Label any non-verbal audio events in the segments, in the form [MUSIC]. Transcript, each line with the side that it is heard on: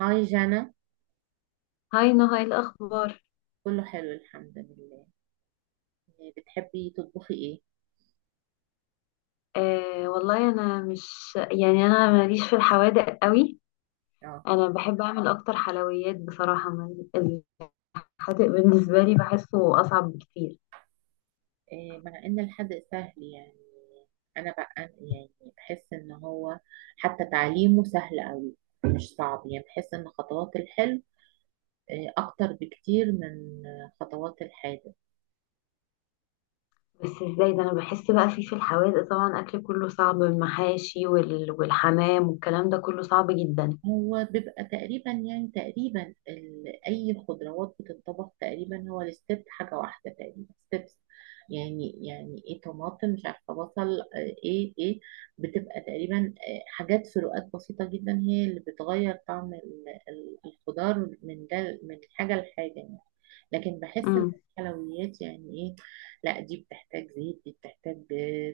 right: هاي جانا.
left: هاي نهى، ايه الاخبار؟
right: كله حلو الحمد لله. إيه، بتحبي تطبخي ايه؟
left: آه، والله انا مش، يعني انا ماليش في الحوادق قوي.
right: اه.
left: انا بحب اعمل اكتر حلويات بصراحه. الحادق بالنسبه لي بحسه اصعب بكتير.
right: إيه، مع ان الحد سهل يعني. انا بقى يعني بحس ان هو حتى تعليمه سهل قوي. مش صعب يعني بحس ان خطوات الحلو إيه، اكتر بكتير من خطوات الحادق.
left: بس ازاي ده؟ انا بحس بقى فيه في الحوادق طبعا اكل كله صعب، المحاشي والحمام والكلام ده كله صعب جدا.
right: هو بيبقى تقريبا يعني تقريبا اي خضروات بتنطبخ تقريبا، هو الستيب حاجه واحده تقريبا ستيبس. يعني ايه طماطم مش عارفه بصل ايه. بتبقى تقريبا حاجات، فروقات بسيطه جدا هي اللي بتغير طعم الخضار من ده من حاجه لحاجه يعني. لكن بحس ان الحلويات يعني ايه، لا دي بتحتاج زيت، دي بتحتاج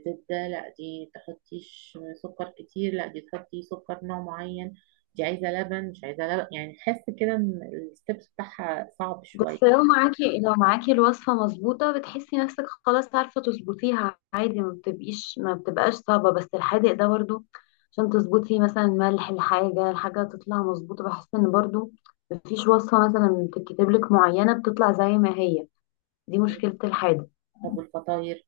right: زبدة، لا دي تحطيش سكر كتير، لا دي تحطي سكر نوع معين، دي عايزة لبن مش عايزة لبن، يعني تحس كده ان الستبس بتاعها صعب
left: بس
right: شوية.
left: لو معاكي الوصفة مظبوطة، بتحسي نفسك خلاص عارفة تظبطيها عادي، ما بتبقاش صعبة. بس الحادق ده برضو عشان تظبطي مثلا ملح الحاجة تطلع مظبوطة، بحس ان برضو مفيش وصفة مثلا بتتكتب لك معينة بتطلع زي ما هي. دي مشكلة الحادق.
right: طب والفطاير؟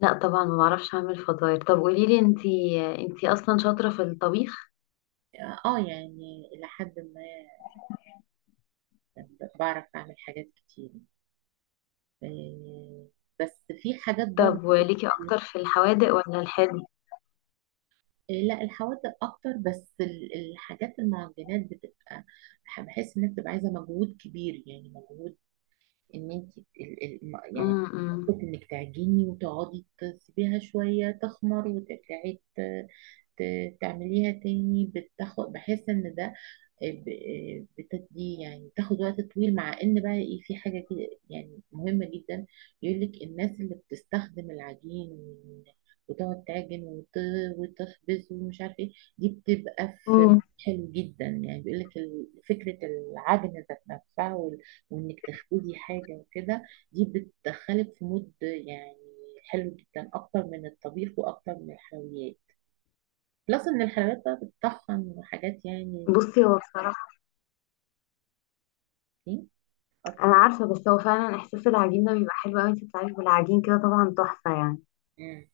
left: لا طبعا ما بعرفش اعمل فطاير. طب قوليلي انتي اصلا شاطرة في الطبيخ.
right: اه يعني إلى حد ما، بعرف أعمل حاجات كتير، آه، بس في حاجات برضو
left: طب وليكي
right: يعني.
left: اكتر في الحوادق ولا الحادق؟
right: لا الحوادق اكتر، بس الحاجات المعجنات بتبقى، بحس انها بتبقى عايزه مجهود كبير يعني مجهود، ان انت يعني،
left: امم
right: حته انك تعجني وتقعدي تسيبيها شويه تخمر وترجعي تعمليها تاني، بتاخد، بحس ان ده بتدي يعني تاخد وقت طويل، مع ان بقى ايه، في حاجة كده يعني مهمة جدا يقول لك الناس اللي بتستخدم العجين وتقعد تعجن وتخبز ومش عارف ايه، دي بتبقى في
left: أمم.
right: حلو جدا يعني. بيقول لك فكرة العجن ذات نفسها وانك تخبزي حاجة وكده دي بتدخلك في مود يعني حلو جدا اكتر من الطبيخ واكتر من الحلويات. بلس ان الحلويات بقى بتطحن حاجات يعني.
left: بصي، هو بصراحة
right: إيه؟
left: انا عارفه، بس هو فعلا احساس العجين ده بيبقى حلو قوي. انت بتعملي بالعجين كده طبعا تحفه يعني.
right: مم.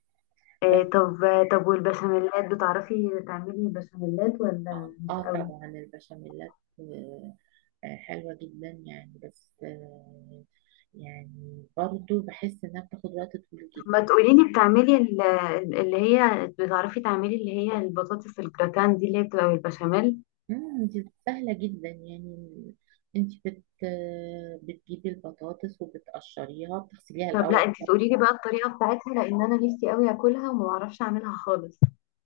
right: بس.
left: إيه؟ طب والبشاميلات، بتعرفي تعملي بشاميلات ولا
right: اه،
left: مش
right: آه
left: قوي؟
right: طبعا البشاميلات، حلوة جدا يعني، بس يعني برضو بحس انها بتاخد وقت طويل
left: طب
right: جدا.
left: ما تقولي لي، اللي هي بتعرفي تعملي اللي هي البطاطس الجراتان دي اللي هي بتبقى بالبشاميل.
right: مم، دي سهلة جدا يعني، انت بت آه، بتجيبي البطاطس وبتقشريها بتغسليها
left: طب لا
right: الاول.
left: انت تقولي لي بقى الطريقه بتاعتها، لان انا نفسي قوي اكلها وما بعرفش اعملها خالص.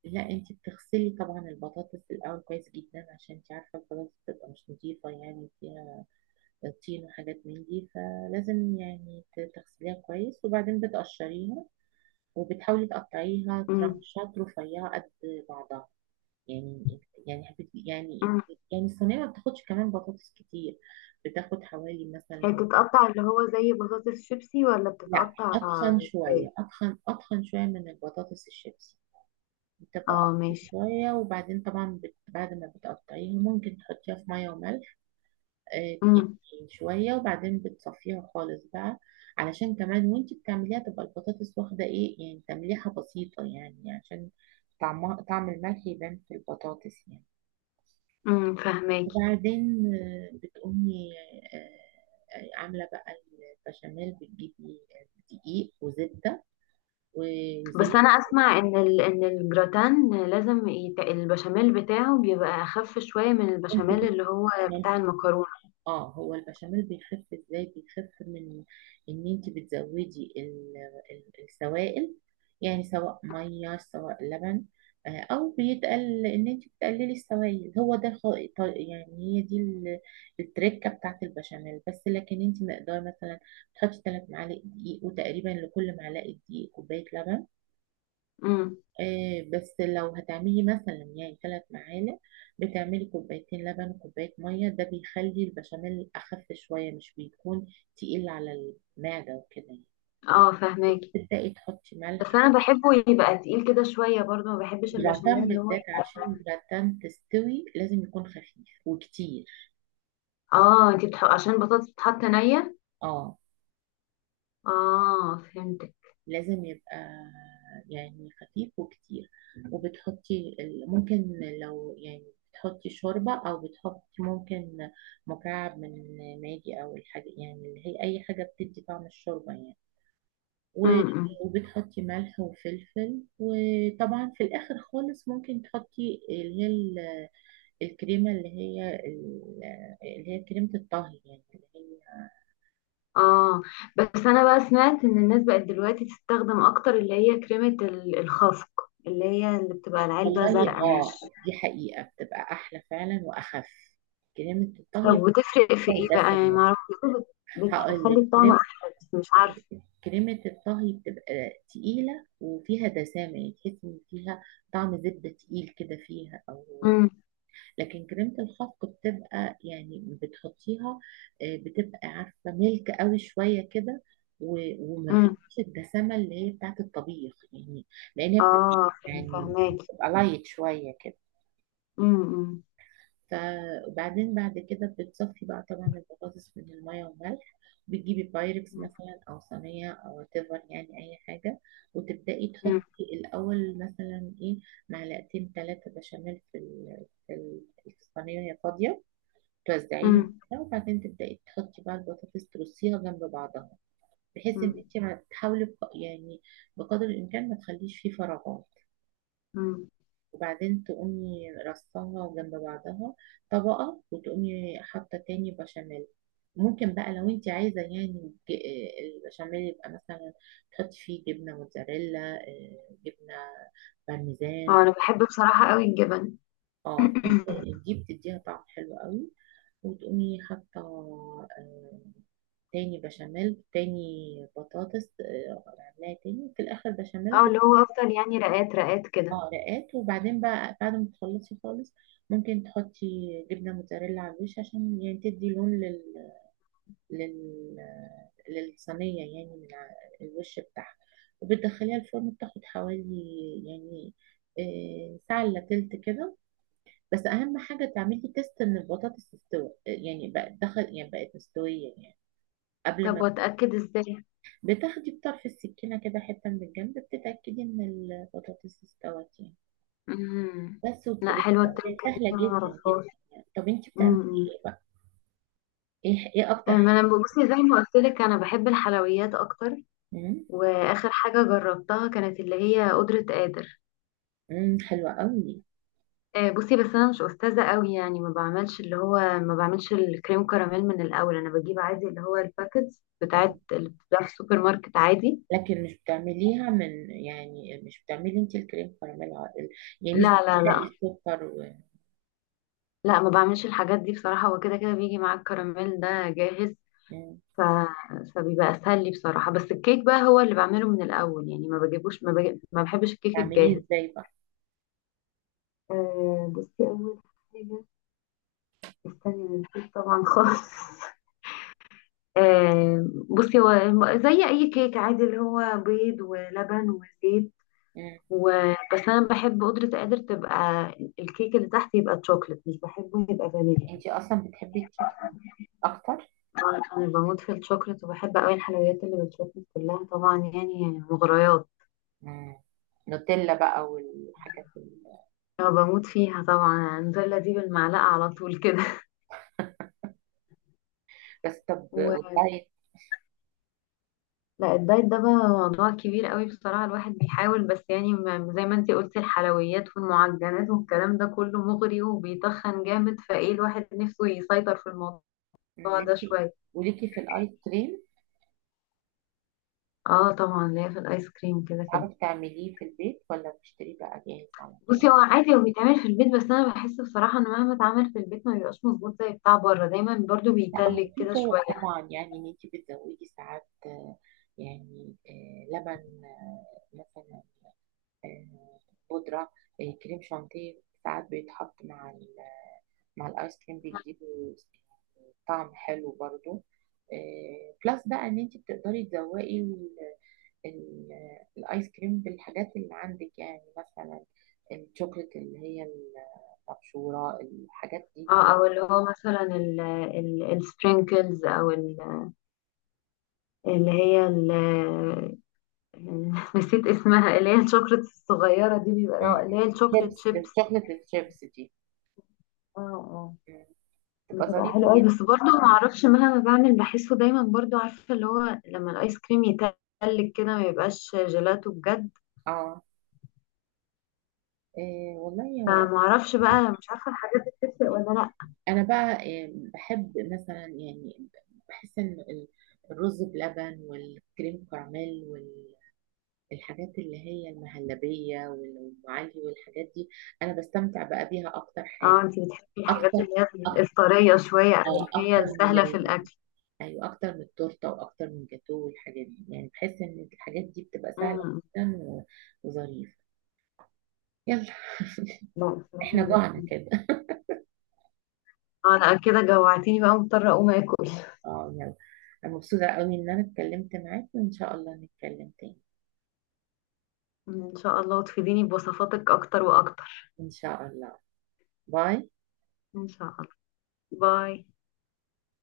right: لا انت بتغسلي طبعا البطاطس الاول كويس جدا عشان انت عارفة البطاطس بتبقى مش نظيفة، يعني فيها طين وحاجات من دي، فلازم يعني تغسليها كويس وبعدين بتقشريها وبتحاولي تقطعيها
left: امم
right: ترانشات رفيعة قد بعضها، يعني يعني حبيت يعني
left: أمم.
right: يعني الصينية ما بتاخدش كمان بطاطس كتير، بتاخد حوالي
left: هي
right: مثلا.
left: بتتقطع اللي هو زي بطاطس شيبسي، ولا
right: لا،
left: بتتقطع
right: أتخن
left: ازاي؟
right: شوية، أتخن أتخن شوية من البطاطس الشيبسي، بتبقى
left: اه،
right: أتخن
left: ماشي.
right: شوية، وبعدين طبعا بعد ما بتقطعيها ممكن تحطيها في مية وملح آه،
left: امم،
right: شوية، وبعدين بتصفيها خالص بقى علشان كمان وانتي بتعمليها تبقى البطاطس واخدة ايه يعني تمليحة بسيطة، يعني عشان طعمها طعم الملح يبان في البطاطس يعني.
left: امم، فهماكي.
right: وبعدين بتقومي آه، عاملة بقى البشاميل، بتجيبي دقيق وزبدة و-
left: بس
right: وزيت.
left: انا اسمع ان ان الجراتان البشاميل بتاعه بيبقى اخف شويه من
right: انت
left: البشاميل اللي هو بتاع المكرونه.
right: اه، هو البشاميل بيخف ازاي؟ بيخف من ان انت بتزودي السوائل، يعني سواء ميه سواء لبن او بيتقل ان انت بتقللي السوائل، هو ده يعني هي دي التركه بتاعت البشاميل. بس لكن انت مقدار مثلا تحطي 3 معالق دقيق وتقريبا لكل معلقه دقيق كوبايه لبن.
left: امم،
right: بس لو هتعملي مثلا يعني 3 معالق، بتعملي كوبايتين لبن وكوباية مية، ده بيخلي البشاميل أخف شوية، مش بيكون تقيل على المعدة وكده يعني.
left: اه، فهماكي.
right: تبدأي تحطي
left: بس
right: ملح،
left: انا بحبه يبقى تقيل كده شويه برضه، ما بحبش البشاميل
right: والجراتان
left: اللي هو.
right: بالذات عشان الجراتان تستوي لازم يكون خفيف وكتير.
left: اه، عشان البطاطس بتتحط نيه.
right: اه،
left: اه، فهمتك.
right: لازم يبقى يعني خفيف وكتير، وبتحطي ممكن لو يعني بتحطي شوربة أو بتحطي ممكن مكعب من ماجي أو الحاجة، يعني اللي هي أي حاجة بتدي طعم الشوربة يعني و-
left: امم.
right: وبتحطي ملح وفلفل. وطبعا في الآخر خالص ممكن تحطي اللي هي الكريمة، اللي هي كريمة الطهي يعني اللي
left: اه، بس انا بقى سمعت ان الناس بقت دلوقتي تستخدم اكتر اللي هي كريمه الخفق، اللي هي اللي بتبقى العلبه
right: والله.
left: زرقاء، مش؟
right: اه، دي حقيقة بتبقى أحلى فعلا وأخف، كريمة
left: طب
right: الطهي
left: وتفرق في
right: بتبقى
left: ايه
right: ده
left: بقى يعني؟ ما
right: سنان.
left: اعرفش، بيقولوا
right: هقول
left: بتخلي
right: لك،
left: الطعم
right: كريمة
left: احلى، بس مش عارفه.
right: كريمة الطهي بتبقى تقيلة وفيها دسامة، يعني تحس إن فيها طعم زبدة تقيل كده فيها، أو
left: امم،
right: لكن كريمة الخفق بتبقى يعني بتحطيها بتبقى عارفة ملك قوي شوية كده وما
left: امم،
right: فيش الدسامة اللي هي بتاعت الطبيخ يعني، لأن هي
left: اه،
right: يعني
left: فهماكي.
right: بتبقى لايت شوية كده.
left: امم، امم،
right: فبعدين بعد كده بتصفي بقى طبعا البطاطس من المية والملح، بتجيبي بايركس مثلا أو صينية أو تفر يعني أي حاجة، وتبدأي تحطي الأول مثلا إيه معلقتين ثلاثة بشاميل في الصينية وهي فاضية، توزعيهم
left: امم.
right: كده، وبعدين تبدأي تحطي بقى البطاطس ترصيها جنب بعضها، بحيث إن
left: مم.
right: أنت ما تحاولي يعني بقدر الإمكان ما تخليش فيه فراغات،
left: مم.
right: وبعدين تقومي رصاها جنب بعضها طبقة، وتقومي حاطة تاني بشاميل. ممكن بقى لو انت عايزة يعني البشاميل يبقى مثلا تحطي فيه جبنة موتزاريلا، جبنة بارميزان.
left: اه، انا بحب بصراحه قوي الجبن. [COUGHS]
right: اه،
left: [CLEARS THROAT]
right: تحطي دي بتديها طعم حلو قوي، وتقومي حاطة آه، تاني بشاميل، تاني بطاطس، عاملاها، تاني في الآخر بشاميل.
left: اه، اللي هو افضل يعني رقات رقات كده.
right: اه، رقات، وبعدين بقى بعد ما تخلصي خالص ممكن تحطي جبنة موتزاريلا على الوش عشان يعني تدي لون لل... للصينية يعني من الوش بتاعها، وبتدخليها الفرن، بتاخد حوالي يعني ساعة إلا تلت كده. بس أهم حاجة تعملي تيست إن البطاطس تستوي، يعني بقت دخل يعني بقت مستوية يعني، قبل
left: طب
right: ما،
left: واتاكد ازاي؟
right: بتاخدي بطرف السكينة كده حتة من الجنب بتتأكدي إن البطاطس استوت يعني.
left: امم.
right: بس
left: لا حلوه التركه دي،
right: سهلة
left: أنا ما
right: جدا
left: اعرفهاش.
right: جدا يعني. طب انت بتعملي
left: امم.
right: ايه بقى؟ ايه اكتر
left: أمم.
right: حاجة؟
left: ما انا بصي، زي ما قلت لك انا بحب الحلويات اكتر.
right: مم،
left: واخر حاجه جربتها كانت اللي هي قدره قادر.
right: مم، حلوة قوي.
left: آه، بصي، بس انا مش استاذه قوي يعني، ما بعملش الكريم كراميل من الاول. انا بجيب عادي اللي هو الباكتس بتاعت
right: مم.
left: اللي بتتباع في السوبر ماركت عادي.
right: لكن مش بتعمليها من، يعني مش بتعملي انت الكريم كراميل عادل؟ يعني
left: لا،
right: مش
left: لا، لا،
right: بتحرقي السكر و...
left: لا، ما بعملش الحاجات دي بصراحه. هو كده كده بيجي مع الكراميل ده جاهز.
right: مم.
left: ف... فبيبقى اسهل لي بصراحه. بس الكيك بقى هو اللي بعمله من الاول، يعني ما بجيبوش. ما بحبش الكيك
right: بتعمليه
left: الجاهز.
right: ازاي بقى؟
left: آه، بصي، اول حاجه، استني أنا نسيت طبعا خالص. [LAUGHS] آه، بصي، هو زي اي كيك عادي اللي هو بيض ولبن وزيت
right: مم.
left: وبس. انا بحب قدرة قادر تبقى الكيك اللي تحت يبقى تشوكلت، مش بحبه يبقى فانيليا.
right: انت اصلا بتحبي الشوكولاتة اكتر؟
left: طبعاً انا بموت في الشوكلت، وبحب قوي الحلويات اللي بالشوكلت كلها طبعا يعني، مغريات.
right: مم. نوتيلا بقى والحاجات ال...
left: أنا بموت فيها طبعا. النوتيلا دي بالمعلقة على طول كده.
right: بس طب
left: [LAUGHS]
right: والدايت؟
left: لا الدايت ده بقى موضوع كبير قوي بصراحة. الواحد بيحاول بس يعني، زي ما انتي قلتي، الحلويات والمعجنات والكلام ده كله مغري وبيتخن جامد، فايه الواحد نفسه يسيطر في الموضوع
right: مم.
left: ده
right: ليكي،
left: شوية.
right: وليكي في الايس كريم،
left: اه طبعا ليا في الايس كريم كده كده.
right: تعرفي تعمليه في البيت ولا بتشتريه بقى جاهز على طول؟
left: بصي، هو عادي هو بيتعمل في البيت، بس انا بحس بصراحة ان مهما اتعمل في البيت ما بيبقاش مظبوط زي بتاع بره، دايما برضو
right: لا،
left: بيتلج
right: هو في
left: كده شوية.
right: طرق طبعا، يعني ان انت بتزودي ساعات، يعني لبن مثلا، آه، بودرة، كريم شانتيه ساعات بيتحط مع مع الايس كريم، بيديله طعم حلو برضو. بلس بقى ان انت بتقدري تزوقي الايس كريم بالحاجات اللي عندك، يعني مثلا الشوكليت اللي هي المبشورة، الحاجات دي.
left: اه، او اللي هو مثلا السبرينكلز، اللي هي يعني، [LAUGHS] نسيت اسمها، اللي هي الشوكلت الصغيرة دي بيبقى،
right: مم.
left: اه، اللي هي الشوكلت
right: الشيبس،
left: شيبس.
right: الشوكليت الشيبس دي
left: اه، اه،
right: تبقى
left: بتبقى
right: ظريفة
left: حلوة قوي.
right: جدا.
left: بس برضه ما اعرفش، مهما بعمل بحسه دايما برضه عارفة، اللي هو لما الايس كريم يتلج كده ما يبقاش جيلاتو بجد.
right: اه، إيه والله هو.
left: فما اعرفش بقى، مش عارفة الحاجات دي بتفرق ولا لا.
right: انا بقى إيه بحب مثلا، يعني بحس ان الرز بلبن والكريم كراميل والحاجات اللي هي المهلبية والأم علي والحاجات دي، انا بستمتع بقى بيها اكتر
left: اه،
right: حاجة.
left: انتي بتحبي الحاجات
right: اكتر،
left: اللي هي
right: أك-
left: الطرية شوية او
right: اه،
left: اللي هي
right: اكتر من
left: السهلة في
right: ال...
left: الاكل
right: ايوه، اكتر من التورته واكتر من الجاتوه والحاجات دي، يعني بحس ان الحاجات دي بتبقى سهله
left: امم،
right: جدا وظريفه. يلا.
left: لا
right: [LAUGHS]
left: بصراحة
right: احنا
left: ما
right: جوعنا
left: بحبش.
right: كده.
left: اه لا كده جوعتيني، بقى مضطرة اقوم اكل.
right: اه، يلا. أنا مبسوطة قوي إن أنا اتكلمت معاك، وإن شاء الله نتكلم تاني.
left: ان شاء الله، وتفيديني بوصفاتك اكتر واكتر.
right: إن شاء الله. باي.
left: ان شاء الله. باي.